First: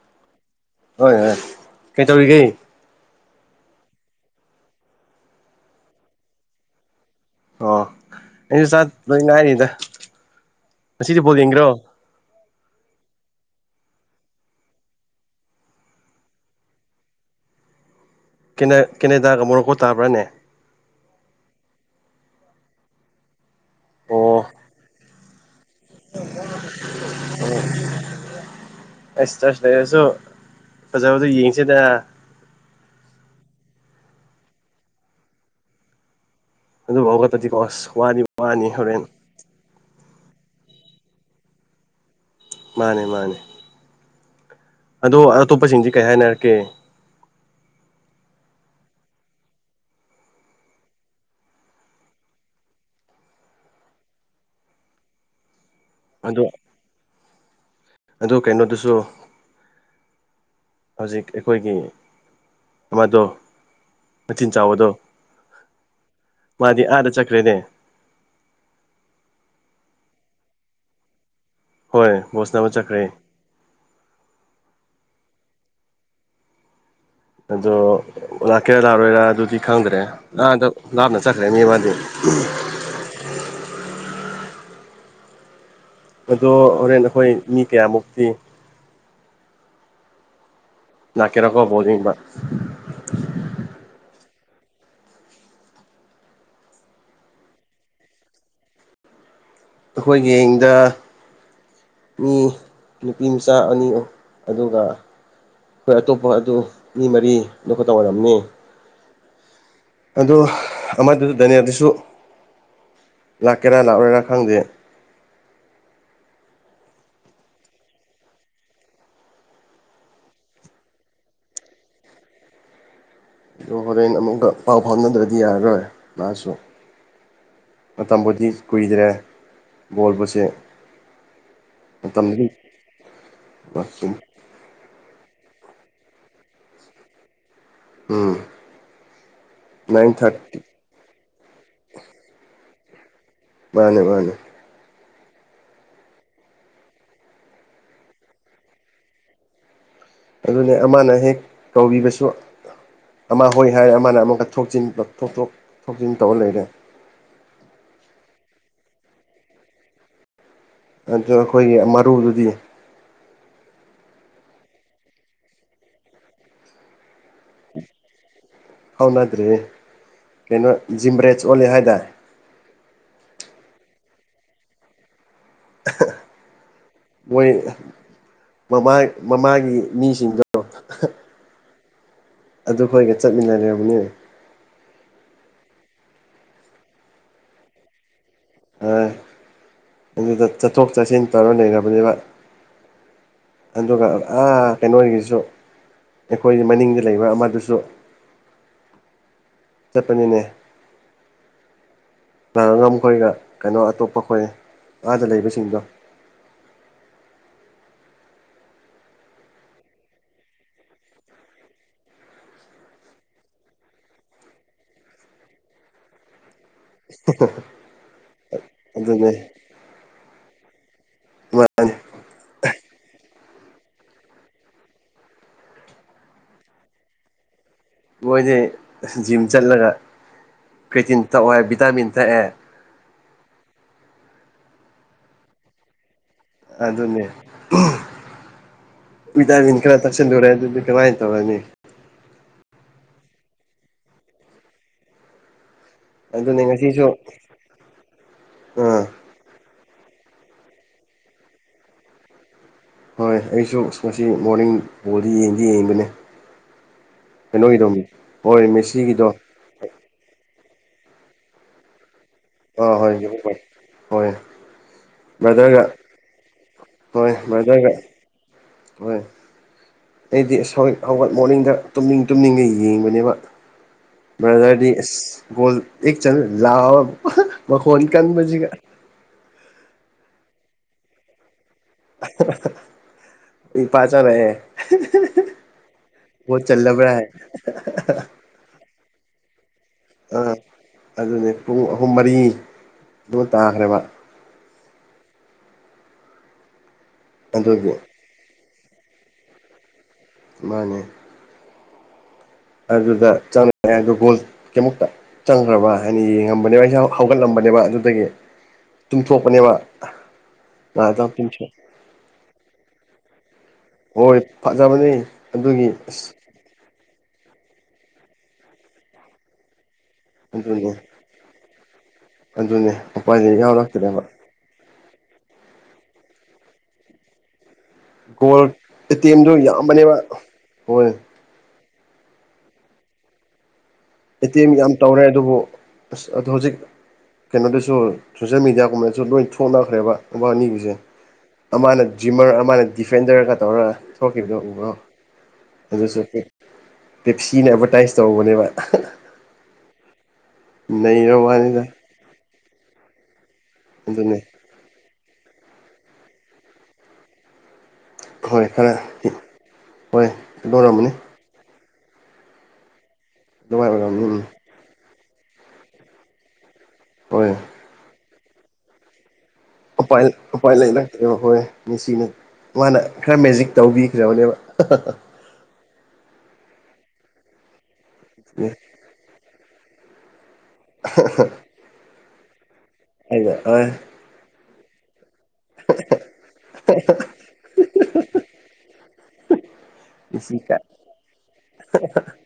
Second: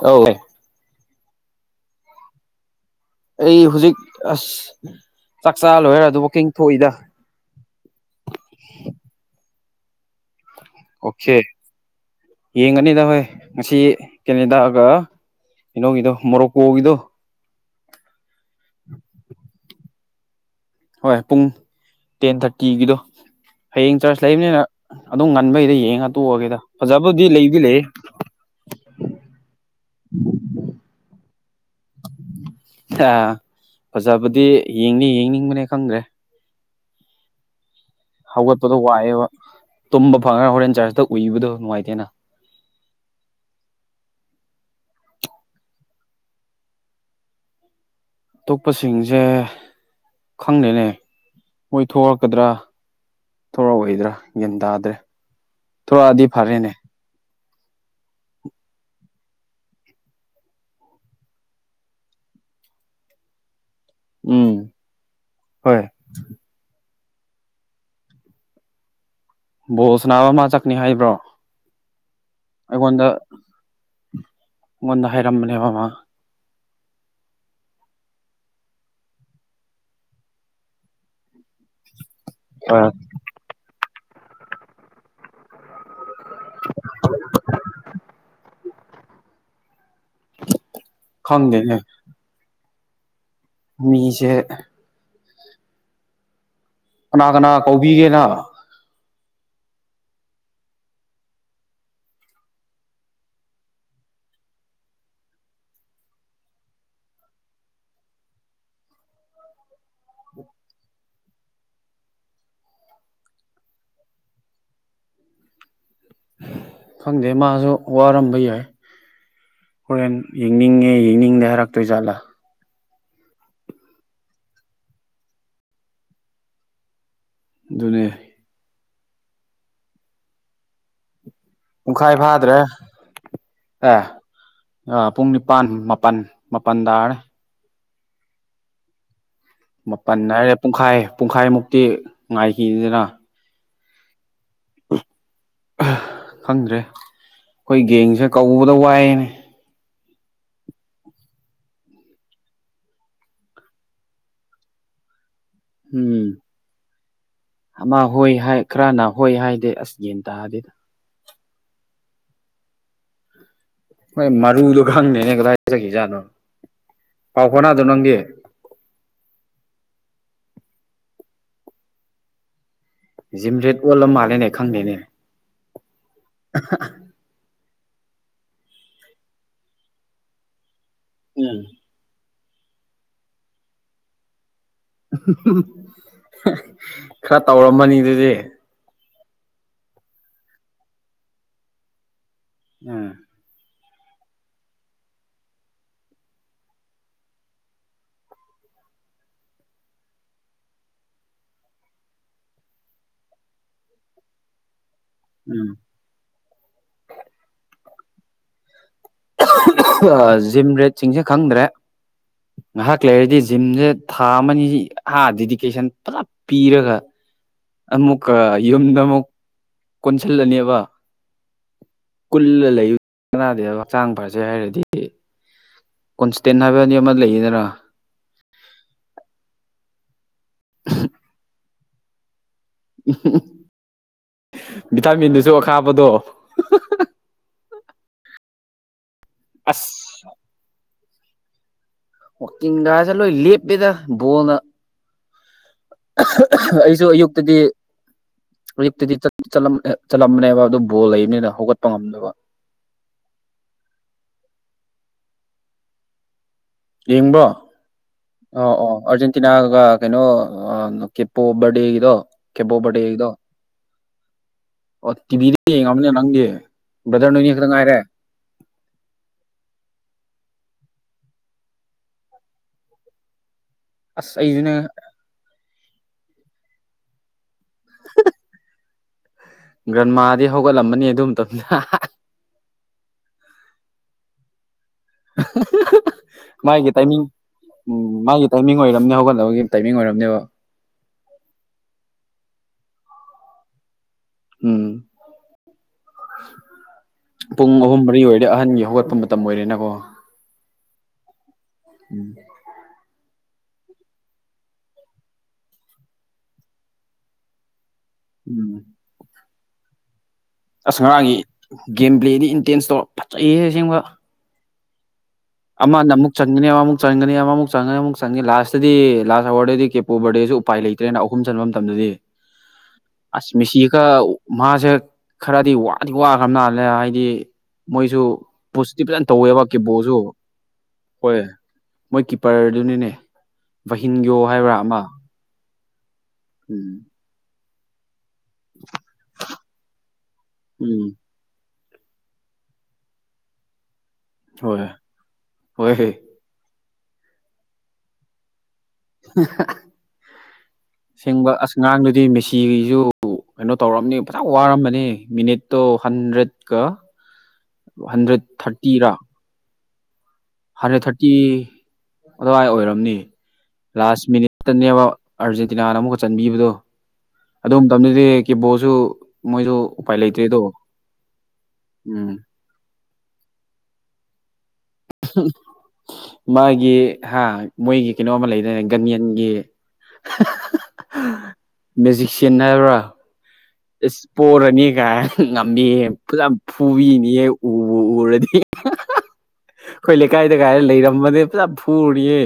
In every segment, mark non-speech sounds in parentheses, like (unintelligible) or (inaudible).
ꯑ (unintelligible) ꯍꯣꯏ ꯍꯣꯏ ꯀꯩ ꯇꯧꯔꯤꯒꯦ ꯑꯩ ꯍꯧꯖꯤꯛ ꯑꯁ ꯆꯥꯛ ꯆꯥ ꯂꯣꯏꯔ‌ꯦ ꯑꯗꯨꯝ ꯋꯥꯛꯀꯤꯡ ꯊꯣꯛꯏꯗ ꯑꯣ ꯑꯩꯁꯨ ꯆꯠ ꯂꯣꯏ ꯂ ꯍꯥꯏꯔꯤꯗ (unintelligible) ꯑꯣꯀꯦ ꯌꯦꯡꯒꯅꯤꯗ ꯍꯣꯏ ꯉꯁꯤ ꯀꯦꯅꯦꯗꯥꯒ ꯀꯩꯅꯣꯒꯤꯗꯣ ꯃꯣꯔꯣꯛꯀꯣꯒꯤꯗꯣ ꯀ‌ꯦꯅꯦ ꯀ‌ꯦꯅꯦꯗꯒ ꯃꯣꯔꯛꯀꯣ ꯇꯥꯕꯔꯅꯦ ꯍꯣꯏ ꯄꯨꯡ ꯇꯦꯟ ꯊꯥꯔꯇꯤꯒꯤꯗꯣ ꯍꯌꯦꯡ ꯆꯥꯔꯖ ꯑꯣ ꯂꯩꯕꯅꯤꯅ ꯑꯗꯨꯝ ꯉꯟꯕꯩꯗꯥ ꯌ‌ꯦꯡ ꯌꯦꯡꯑꯥ ꯇꯣꯛꯑꯒꯦꯗ ꯐꯖꯕꯨꯗꯤ ꯂꯩꯗꯤ ꯂꯩꯌ‌ꯦ ꯑꯁ ꯆꯔꯖ ꯂꯩꯔꯁꯨ ꯐꯖꯥꯕꯗꯨ ꯌꯦꯡ ꯑꯥ ꯐꯖꯕꯗꯤ ꯌꯦꯡꯅꯤ ꯌꯦꯡꯅꯤꯡꯕꯅꯦ ꯈꯪꯗ꯭ꯔꯦ ꯑꯗꯨ ꯍꯧꯎꯒꯠ ꯄꯗꯤ ꯀꯣ ꯑꯁ ꯋꯥꯗꯤ ꯋꯥꯅꯤ ꯍꯧꯒꯠꯄꯗꯣ ꯍꯣꯔꯦꯟ ꯋꯥꯏꯑꯦꯕ ꯇꯨꯝꯕ ꯐꯪꯉꯒ ꯍꯣꯔꯦꯟ ꯆꯥꯔꯖꯇ ꯎꯏꯕꯗꯣ ꯅꯨꯡꯉꯥꯏꯇꯦꯅ ꯃꯥꯅꯦ ꯃꯥꯅꯦ ꯑꯗꯣ ꯑꯇꯣꯞꯄꯁꯤꯡꯗꯤ ꯀꯔꯤ ꯍꯥꯏꯅꯔꯛꯀꯦ ꯑꯇꯣꯞꯄꯁꯤꯡꯁꯦ ꯈꯪꯗ‌ꯦꯅꯦ ꯃꯣꯏ ꯊꯣꯛꯂꯛꯀꯗ꯭ꯔꯥ ꯊꯣꯔꯛꯑꯣꯏꯗ꯭ꯔꯥ ꯒ‌ꯦꯟ ꯇꯥꯗ꯭ꯔꯦ ꯊꯣꯔꯛꯑꯗꯤ ꯐꯔꯦꯅꯦ ꯑꯗꯨ ꯀꯩꯅꯣꯗꯨꯁꯨ ꯍꯧꯖꯤꯛ ꯑꯩꯈꯣꯏꯒꯤ ꯑꯃꯗꯣ ꯃꯆꯤꯟ ꯎꯝ ꯆꯥꯎꯕꯗꯣ ꯍꯣꯏ ꯃꯥꯗꯤ ꯑꯥꯗ ꯆꯠꯈ꯭ꯔ‌ꯦꯅ‌ꯦ ꯕꯣꯜ ꯁꯅꯥꯕ ꯃꯥ ꯆꯠꯀꯅꯤ ꯍꯥꯏꯕ꯭ꯔꯣ ꯍꯣꯏ ꯕꯣꯜ ꯁꯅꯕ ꯆꯠꯈ꯭ꯔꯦ ꯑꯩꯉꫭꯟꯗ ꯍꯥꯏꯔꯝꯕꯅꯦꯕ ꯃꯥ ꯑꯗꯣ ꯂꯥꯛꯀꯦꯔꯥ ꯂꯥꯛꯔꯣꯏꯔꯥ ꯑꯗꯨꯗꯤ ꯈꯪꯗ꯭ꯔꯦ ꯑꯍꯗꯛ ꯂꯥꯞꯅ ꯆꯠꯈ꯭ꯔꯦꯅꯤ ꯃꯥꯗꯤ ꯑꯥ ꯑꯗꯣ ꯍꯣꯔꯦꯟ ꯑꯩꯈꯣꯏ ꯃꯤ ꯀꯌꯥꯃꯨꯛꯇꯤ (inaudible) ꯉꯅꯥ ꯈꯪꯗꯦꯅꯦ ꯀꯔꯀꯣꯕꯗ ꯏꯕ (unintelligible) ꯃꯤꯁꯦ ꯀꯅꯥ ꯀꯅꯥ ꯀꯧꯕꯤꯒꯦ ꯅꯪ ꯑꯩꯈꯣꯏ ꯒ‌ꯦꯡꯗ ꯃꯤ ꯅꯨꯄꯤ ꯃꯆꯥ ꯑꯅꯤ ꯑꯗꯨꯒ ꯍꯣꯏ ꯑꯇꯣꯞꯄ ꯑꯗꯨ ꯃꯤ ꯃꯔꯤꯗꯨ ꯈꯛꯇ ꯑꯣꯏꯔꯝꯅꯤ ꯑ ꯑꯃꯗꯨꯗ ꯗꯥꯅꯤꯌꯥꯗꯨꯁꯨ ꯂꯥꯛꯀꯦꯔꯥ ꯂꯥꯛꯎꯔꯦꯔꯥ ꯈꯪꯗꯦ ꯈꯪꯗꯦ ꯃꯥꯁꯨ ꯋꯥꯔꯝꯕ ꯌꯥꯏ ꯍꯣꯔꯦꯟ ꯌꯦꯡꯅꯤꯡꯉꯦ ꯌꯦꯡꯅꯤꯡꯗ ꯍꯥꯏꯔꯛꯇꯣꯏ ꯖꯥꯠꯂꯥ ꯑ ꯍꯣꯔꯦꯟ ꯑꯃꯨꯛꯀ ꯄꯥꯎ ꯐꯥꯎꯅꯗ꯭ꯔꯗꯤ ꯌꯥꯔꯔꯣꯏ ꯃꯥꯁꯨ ꯑꯗꯨꯅꯦ ꯃꯇꯝꯕꯨꯗꯤ ꯀꯨꯏꯗ꯭ꯔꯦ ꯕꯣꯜꯕꯁꯦ ꯄꯨꯡꯈꯥꯏ ꯐꯥꯗ꯭ꯔꯦ ꯑꯦ ꯑ ꯄꯨꯡ ꯅꯤꯄꯥꯥꯟ ꯃꯥꯄꯜ ꯃꯥꯄꯜ ꯇꯔ ꯎꯝ ꯅꯥꯏꯟ ꯃꯥꯄꯜ ꯍꯥꯏꯔꯦ ꯊꯥꯔꯇꯤ ꯄꯨꯡꯈꯥꯏ ꯄꯨꯡꯈꯥꯏꯃꯨꯛꯇꯤ ꯉꯥꯏꯈꯤꯗꯅ ꯃꯥꯅꯦ ꯃꯥꯅꯤ ꯈꯪꯗ꯭ꯔꯦ ꯑꯩꯈꯣꯏ ꯒꯦꯡꯁꯦ ꯀꯧꯕꯗ ꯋꯥꯏꯅꯦ ꯑꯗꯨꯅꯦ ꯑꯃꯅ ꯍꯦꯛ ꯀꯧꯕꯤꯕꯁꯨ ꯑꯃ ꯍꯣꯏ ꯍꯥꯏ ꯑꯃꯅ ꯑꯃꯨꯛꯀ ꯊꯣꯛꯆꯤꯟ ꯊꯣꯛꯣꯛ ꯎꯝ ꯑꯃ ꯍꯣꯏ ꯍꯥꯏ ꯈꯔꯅꯍꯣꯏ ꯍꯥꯏꯗꯤꯦ ꯑꯁ ꯌꯦꯟ ꯇꯥꯗꯤ ꯑꯗꯨ ꯑꯩꯈꯣꯏꯒꯤ ꯃꯔꯨꯗꯨꯗꯤ ꯍꯣꯏ ꯃꯔꯨꯗꯣ ꯈꯪꯅꯦꯅꯦ ꯀꯗꯥꯏꯖꯈꯤꯖꯥꯠꯅꯣ ꯄꯥꯎ ꯐꯅꯥꯗꯣ ꯅꯪꯒꯤ ꯐꯥꯎꯅꯗ꯭ꯔꯤ ꯀꯩꯅꯣ ꯖꯤꯝꯕ꯭ꯔꯦꯖ ꯑꯣꯂꯦ ꯍꯥꯏꯗ ꯖꯤꯝ ꯔꯦꯠ ꯋꯥꯜ ꯑꯃ ꯃꯥꯜꯂꯦꯅꯦ ꯈꯪꯗꯦꯅꯦ ꯃꯣꯏ ꯃꯃꯥ ꯃꯃꯥꯒꯤ ꯃꯤꯁꯤꯡꯗ ꯎꯝ ꯑꯗꯨ ꯑꯩꯈꯣꯏꯒ ꯆꯠꯃꯤꯟꯅꯔꯕꯅꯦ ꯈꯔ ꯇꯧꯔꯝꯃꯅꯤ ꯑꯗꯨꯗꯤ ꯑ ꯑꯗꯨꯗ ꯆꯠꯊꯣꯛ ꯆꯠꯁꯤꯟ ꯇꯧꯔ ꯂꯩꯅꯕꯅꯦꯕ ꯎꯝ ꯑꯗꯨꯒ ꯑꯥ ꯀꯩꯅꯣꯒꯤꯁꯨ ꯑꯩꯈꯣꯏꯒꯤ ꯃꯅꯤꯡꯗ ꯂꯩꯕ ꯑꯃꯗꯨꯁꯨ ꯆꯠꯄꯅꯤꯅꯦ ꯂ ꯉꯝꯈꯣꯏꯒ ꯀꯩꯅꯣ ꯑꯇꯣꯞꯄ ꯑꯩꯈꯣꯏ ꯑꯥꯗ ꯎꯝ ꯂꯩꯕꯁꯤꯡꯗꯣ ꯖꯤꯝ ꯔꯦꯠꯁꯤꯡꯁꯦ ꯈꯪꯗ꯭ꯔꯦ ꯉꯥꯏꯍꯥꯛ ꯂꯩꯔꯗꯤ ꯖꯤꯝꯁꯦ ꯊꯥ ꯑꯃꯅꯤ ꯑꯥ ꯗꯦꯗꯤꯀꯦꯁꯟ ꯐꯖꯞ ꯄꯤꯔꯒ ꯑꯃꯨꯛꯀ ꯌꯨꯝꯗ ꯑꯃꯨꯛ ꯑꯗꯨꯅꯦ ꯀꯣꯟꯁꯤꯜꯂꯅꯦꯕ ꯀꯨꯜ ꯂꯩꯌ ꯀꯅꯥꯗ ꯍꯛꯆꯥꯡ ꯐꯁꯦ ꯍꯥꯏꯔꯗꯤ ꯀꯣꯟꯁꯇꯦꯟ ꯍꯥꯏꯕꯅꯤ ꯑꯃ ꯂꯩꯌꯦꯗꯅ ꯃꯣꯏꯗꯤ ꯖꯤꯝ ꯆꯠꯂꯒ ꯀꯦꯇꯤꯟ ꯊꯛꯑꯦ ꯚꯤꯇꯥꯃꯤꯟ ꯊꯛꯑꯦ ꯎ ꯚꯤꯇꯥꯃꯤꯟꯗꯨꯁꯨ ꯑꯈꯥꯕꯗꯣ ꯑꯗꯨꯅꯦ ꯄꯤꯗꯥꯤꯟꯀꯔ ꯑꯁ ꯇꯁꯔ ꯀꯉꯥꯏ ꯇꯧꯅꯤ ꯀꯋꯥꯛꯀꯤꯤꯡꯒꯁꯦ ꯂꯣꯏ ꯂꯦꯞꯄꯦꯗ ꯕꯣꯜꯅ ꯑꯗꯨꯅꯦ ꯑꯩꯁꯨ ꯉꯁꯤꯁꯨ ꯑꯌꯨꯛꯇꯗꯤ ꯑꯥ ꯑꯌꯨꯛꯇꯗꯤ ꯆꯠꯂꯝ ꯆꯠꯂꯝꯕꯅꯦꯕ ꯑꯗꯨ ꯕꯣꯜ ꯂꯩꯕꯅꯤꯅ ꯍꯧꯒꯠꯄ ꯉꯝꯗꯕ ꯍꯣꯏ ꯑꯩꯁꯨ ꯉ ꯃꯣꯔꯅꯤꯡ ꯄꯨꯗꯤ ꯌꯦꯡꯗꯤ ꯌꯦꯡꯕꯅꯦ ꯌꯦꯡꯕꯣ ꯀꯩꯅꯣꯒꯤꯗꯣ ꯍꯣꯏ ꯑꯣ ꯑꯣ ꯃꯦꯁꯤꯒꯤꯗꯣ ꯑꯥꯔꯖꯦꯟꯇꯤꯅꯥꯒ ꯀꯩꯅꯣ ꯑ ꯀꯦꯞꯨ ꯍꯕ ꯏꯗꯣ ꯑꯥ ꯍꯣꯏ ꯀꯦꯕꯣꯕꯇꯦꯗꯣ ꯍꯣꯏ ꯑꯣ ꯇꯤꯕꯤꯗꯤ ꯕ꯭ꯔꯗꯔꯒ ꯌꯦꯡꯉꯕꯅꯦ ꯅꯪꯒꯤ ꯍꯣꯏ ꯕ꯭ꯔꯗꯔꯒ ꯍꯣꯏ ꯑꯩꯗꯤ ꯑꯁ ꯍꯧꯒꯠ ꯃꯣꯔꯅꯤꯡꯗ ꯇꯨꯝꯅꯤꯡ ꯇꯨꯝꯅꯤꯡꯒ ꯌꯦꯡꯕꯅꯦꯕ ꯑꯁ ꯑꯩꯁꯨꯅꯦ ꯕ꯭ꯔꯗꯔꯗꯤ ꯑꯁ ꯒꯣꯜ ꯑꯦ ꯆ ꯂꯥꯎꯑꯣ ꯃꯈ ꯐꯣꯟ ꯀꯟꯖꯤꯒ ꯒ꯭ꯔꯟꯃꯥꯗꯤ ꯍꯧꯒꯠꯂꯝꯕꯅꯤ ꯑꯗꯨꯝꯇ ꯏ ꯄꯥꯆꯅ ꯃꯥꯒꯤ ꯆꯜꯂꯕ꯭ꯔꯥ ꯇꯥꯏꯃꯤꯡ ꯍꯥꯏ ꯎꯝ ꯃꯥꯒꯤ ꯇꯥꯏꯃꯤꯡ ꯑꯣꯏꯔꯝꯅꯤ ꯍꯧꯒꯠꯅꯕꯒꯤ ꯇꯥꯏꯃꯤꯡ ꯑꯣꯏꯔꯝꯅꯦꯕ ꯑꯥ ꯑꯗꯨꯅꯦ ꯄꯨꯡ ꯑꯍꯨꯝ ꯃꯔꯤ ꯑꯗꯨ ꯇꯥꯈ꯭ꯔꯦꯕ ꯎꯝ ꯄꯨꯡ ꯑꯗꯨꯒꯤ ꯑꯍꯨꯝ ꯃꯔꯤ ꯑꯣꯏꯔꯦ ꯑꯍꯟꯒꯤ ꯍꯧꯒꯠꯄ ꯃꯇꯝ ꯑꯣꯏꯔꯦꯅꯀꯣ ꯃꯥꯅꯦ ꯎꯝ ꯑꯗꯨꯗ ꯆꯪꯉꯛꯦ ꯑꯗ ꯒꯣꯜ ꯀꯩꯃꯨꯛꯇ ꯆꯪꯈ꯭ꯔꯕ ꯍꯥꯏꯅ ꯌꯦꯡꯉꯝꯕꯅꯦꯕ ꯑꯩꯥ ꯍꯧꯒꯠꯂꯝꯕꯅꯦꯕ ꯑꯗꯨ ꯑꯗꯒꯤ ꯎꯝ ꯇꯨꯝꯊꯣꯛꯄꯅꯦꯕ ꯑꯁ ꯉꯥꯏꯍꯥꯛꯇꯪ ꯉꯔꯥꯡꯒꯤ ꯇꯨꯝꯊꯣꯛ ꯒꯦꯝ ꯄ꯭ꯂꯦꯅꯤ ꯏꯟꯇꯦꯟꯁꯇꯣ ꯑꯦ ꯑꯣ ꯐꯖꯕꯅꯤ ꯑꯗꯨꯒꯤ ꯑꯃꯅ ꯑꯁ ꯑꯃꯨꯛ ꯆꯪꯒꯅꯤ ꯑꯃꯃꯨꯛ ꯆꯪꯒꯅꯤ ꯑꯃꯃꯨꯛ ꯆꯪꯒꯅꯤ ꯑꯃꯨꯛ ꯆꯪꯅꯤ ꯂꯥꯁꯇꯗꯤ ꯂꯥꯁ ꯑꯋꯥꯔꯗꯗꯤ ꯑꯣꯣꯕꯔꯗꯦꯁꯨ ꯎꯄꯥꯏ ꯑꯗꯨꯅꯦ ꯂꯩꯇ꯭ꯔꯦꯅ ꯑꯍꯨꯝ ꯆꯟꯕ ꯃꯇꯝꯗꯗꯤ ꯑꯗꯨꯅꯦ ꯑꯁ ꯎꯄꯥꯏꯗꯤ ꯃꯤꯁꯤ ꯀ ꯌꯥꯎꯔꯛꯇ꯭ꯔꯦꯕ ꯃꯍꯥꯛꯁꯦ ꯈꯔꯗꯤ ꯋꯥꯗꯤ ꯋꯥꯈ꯭ꯔꯕ ꯅꯥꯜꯂꯦ ꯍꯥꯏꯗꯤ ꯃꯣꯏꯁꯨ ꯒꯣꯜ ꯄꯨꯁꯇꯤ ꯐꯖꯅ ꯑꯦꯇꯦꯝꯗꯨ ꯇꯧꯋꯦꯕ ꯀꯦꯕꯣꯁꯨ ꯌꯥꯝꯕꯅꯦꯕ ꯍꯣꯏ ꯃꯣꯏ ꯀꯤꯄꯔꯗꯨꯅꯤꯅꯦ ꯚꯍꯤꯟꯒꯣ ꯑꯦꯇꯦꯝ ꯍꯥꯏꯕ꯭ꯔꯥ ꯌꯥꯝ ꯑꯃ ꯇꯧꯔꯦ ꯑꯗꯨꯕꯨ ꯑꯁ ꯑꯗꯣ ꯍꯧꯖꯤꯛ ꯎꯝ ꯀꯩꯅꯣꯗꯁꯨ ꯁꯣꯁꯦꯜ ꯃꯦꯗꯤꯌꯥꯒꯨꯝꯕꯦꯟꯁꯨ ꯂꯣꯏ ꯊꯣꯛꯅꯈ꯭ꯔꯦꯕ ꯕꯥ ꯑꯅꯤꯒꯤꯁꯦ ꯎꯝ ꯑꯃꯅ ꯖꯤꯝꯃꯔ ꯑꯃꯅ ꯗꯤꯐꯦꯟꯗꯔꯒ ꯇꯧꯔꯒ ꯁꯣꯀꯦꯠꯗꯣ ꯍꯣꯏ ꯎꯕ꯭ꯔꯣ ꯍꯣꯏ ꯍꯣꯏ ꯑꯗꯨꯁꯨ ꯄꯤꯞꯁꯤꯅ ꯑꯦꯚꯔꯇꯥꯏꯁ ꯇꯧꯕꯅꯦꯕ ꯅꯩꯔ ꯁꯦꯡꯕ ꯋꯥꯅꯤꯗ ꯑꯁꯉꯥꯡꯗꯨꯗꯤ ꯃꯦꯁꯤ ꯇꯤꯕꯤꯁꯨ ꯀꯩꯅꯣ ꯇꯧꯔꯑꯝꯅꯤ ꯑꯗꯨꯅꯦ ꯐꯖ ꯋꯥꯔꯃꯅꯤ ꯃꯤꯅꯤꯠꯇꯣ ꯍꯟꯗ꯭ꯔꯦꯠꯀ ꯍꯟꯗ꯭ꯔꯦꯠ ꯍꯣꯏ ꯈꯔ ꯊꯥꯔꯇꯤꯔꯥ ꯍꯣꯏ ꯍꯟꯗ꯭ꯔꯦꯠ ꯂꯣꯏꯔꯝꯃꯅꯤ ꯊꯥꯔꯇꯤ ꯑꯗꯨꯋꯥꯏ ꯑꯣꯏꯔꯝꯅꯤ ꯑꯗꯨꯃꯥꯏ ꯑꯣꯏꯔꯝꯅꯤ ꯂꯥꯁ ꯎꯝ ꯃꯤꯅꯤꯠꯇꯅꯦꯕ ꯑꯥꯔꯖꯦꯟꯇꯤꯅꯥꯅ ꯑꯃꯨꯛꯀ ꯆꯟꯕꯤꯕꯗꯣ ꯍꯣꯏ ꯑꯗꯨ ꯃꯇꯝꯗꯗꯤ ꯀꯦꯕꯣꯁꯨ ꯎꯄꯥꯏ ꯂꯩꯔꯛꯇꯦꯕ ꯍꯣꯏ ꯃꯤꯁꯤꯅ ꯎꯝ ꯃꯥꯅ ꯈꯔ ꯃꯦꯖꯤꯛ ꯇꯧꯕꯤꯈ꯭ꯔꯕꯅꯦꯕ ꯃꯥꯒꯤ ꯍꯥ ꯃꯣꯏꯒꯤ ꯀꯩꯅꯣꯃ ꯂꯩꯗꯅꯦ ꯒꯟꯌꯥꯟꯒꯤ ꯃꯦꯖꯤꯁꯤꯌꯥꯟ ꯍꯥꯏꯕ꯭ꯔꯥ ꯍꯥꯏꯗ ꯏꯁ ꯄꯔꯅꯤ ꯀ ꯉꯝꯃꯦꯌꯦꯦ ꯐꯖꯅ ꯐꯨꯕꯤꯅꯤꯍꯦ ꯎ ꯎꯔꯗꯤ ꯑꯩꯈꯣꯏ ꯂꯩꯀꯥꯏꯗ ꯃꯦꯁꯤ ꯀꯥ ꯀꯥꯏꯔ ꯂꯩꯔꯝꯕꯅꯦ ꯄꯨꯖꯥ ꯐꯨꯔꯤꯌꯦ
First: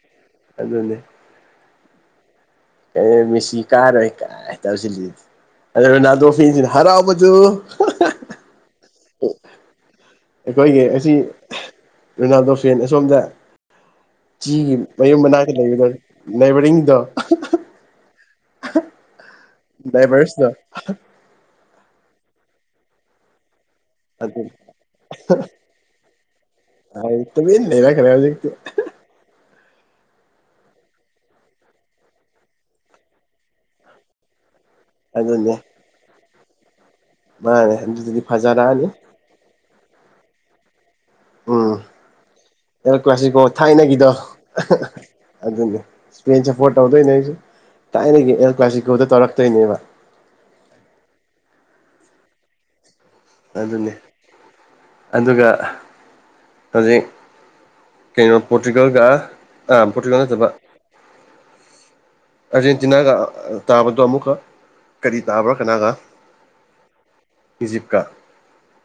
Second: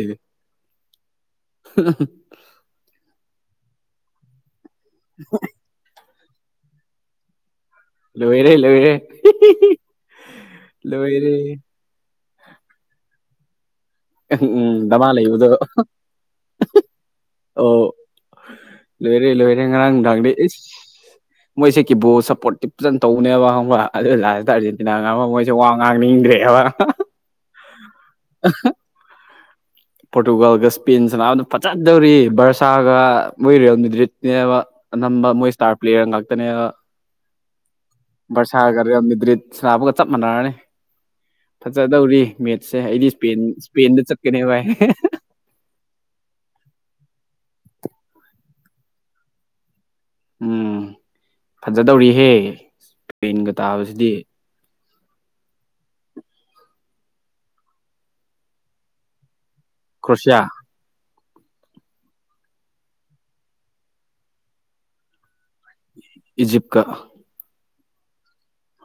ꯑꯗꯨꯅꯦ (unintelligible) ꯃꯤꯁꯤ ꯀꯥꯔꯣꯏ ꯀꯥꯏ ꯍꯔꯥꯎꯕꯖꯣ ꯂꯣꯏꯔꯦ ꯂꯣꯏꯔꯦ ꯑꯩꯈꯣꯏꯒꯤ ꯑꯁꯤ ꯂꯣꯏꯔꯦ ꯔꯣꯅꯥꯜꯗꯣ ꯐꯦꯟ ꯁꯣꯝꯗ ꯎꯝ ꯗꯃꯥ ꯂꯩꯕꯗꯣ ꯅꯥꯏꯕꯔꯤꯡꯗꯣ ꯑꯣ ꯂꯣꯏꯔꯦ ꯂꯣꯏꯔꯦ ꯉꯔꯥꯡꯅꯨꯡ ꯊꯥꯡꯗꯦ ꯅꯥꯏꯕꯔꯁꯇꯣ ꯃꯣꯏꯁꯦ ꯀꯤꯕꯣꯠ ꯁꯞꯄꯣꯔꯠꯇꯤ ꯐꯖꯅ ꯇꯧꯅꯦꯕ ꯈꯪꯕ꯭ꯔꯥ ꯑꯗꯨ ꯂꯁꯤꯗ ꯑꯥꯔꯖꯦꯟꯇꯤꯅꯥ ꯉꯥꯡꯕ ꯃꯣꯏꯁꯦ ꯋꯥ ꯉꯥꯡꯅꯤꯡꯗ꯭ꯔꯦꯕ ꯇꯨꯃꯤꯟ ꯂꯩꯔꯛꯈ꯭ꯔꯦ ꯍꯧꯖꯤꯛꯇꯤ (unintelligible) ꯄꯣꯔꯇꯨꯒꯥꯜꯒ ꯏꯁꯄꯦꯟ ꯁꯅꯕꯗ ꯐꯖꯗꯧꯔꯤ ꯕꯔꯁꯥꯒ ꯃꯣꯏ ꯔꯤꯌꯦꯜ ꯃꯦꯗ꯭ꯔꯤꯠꯅꯦꯕ ꯑꯅꯝꯕ ꯃꯣꯏ ꯑꯗꯨꯅꯦ ꯏꯁꯇꯥꯔ ꯄ꯭ꯂꯦꯌꯔ ꯉꯥꯛꯇꯅꯦ ꯃꯥꯅꯦ ꯑꯗꯨꯗꯤ ꯕꯁꯥ ꯐꯖꯔꯛꯑꯅꯤ ꯀꯔꯦ ꯃꯗ꯭ꯔ ꯁ꯭ꯔꯥꯕ ꯆꯞ ꯃꯥꯟꯅꯔꯅꯤ ꯎꯝ ꯐꯖꯗꯧꯔꯤ ꯃꯦꯠꯁꯦ ꯑꯩꯗꯤ ꯏꯁꯄꯦꯟ ꯑꯩꯅꯒꯤꯗꯣ ꯑꯗꯨꯅꯤ ꯏꯁꯄꯦꯟꯁꯦ ꯐꯣ ꯇꯧꯗꯁꯨ ꯊꯥꯏꯅꯒꯤ ꯑꯦꯜ ꯀ꯭ꯂꯥꯁꯤꯀꯣꯜꯗ ꯇꯧꯔꯛꯇꯣꯏꯅꯦꯕ ꯎꯝ ꯐꯖꯗꯧꯔꯤꯍꯦ ꯇ꯭ꯔꯦꯟꯒ ꯑꯗꯨꯅꯤ ꯇꯥꯕꯁꯤꯗꯤ ꯑꯗꯨꯒ ꯍꯧꯖꯤꯛ ꯀꯩꯅꯣ ꯄꯣꯇꯤꯀꯦꯜꯒ ꯑ ꯄꯨꯇꯀꯗ ꯀ꯭ꯔꯣꯁꯤꯌꯥ ꯆꯕ ꯑꯥꯔꯖꯦꯟꯇꯤꯅꯥꯒ ꯇꯥꯕꯗꯣ ꯑꯃꯨꯛꯀ ꯀꯔꯤ ꯇꯥꯕ꯭ꯔꯥ ꯀꯅꯥꯒ ꯏꯖꯤꯞꯀ ꯏꯖꯤꯞꯀ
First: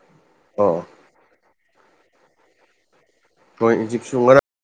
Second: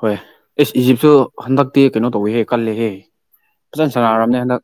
ꯍꯣꯏ ꯑꯦꯁ ꯑꯣ ꯏꯖꯤꯞꯁꯨ ꯍꯟꯗꯛꯇꯤ ꯀꯩꯅꯣ ꯇꯧꯋꯤꯍꯦ ꯀꯜꯂꯦꯍꯦ ꯍꯣꯏ ꯐꯖꯅ ꯏꯖꯤꯞꯁꯨ ꯉꯔꯥꯡ ꯁꯥꯟꯅꯔꯕꯅꯦ ꯍꯟꯗꯛ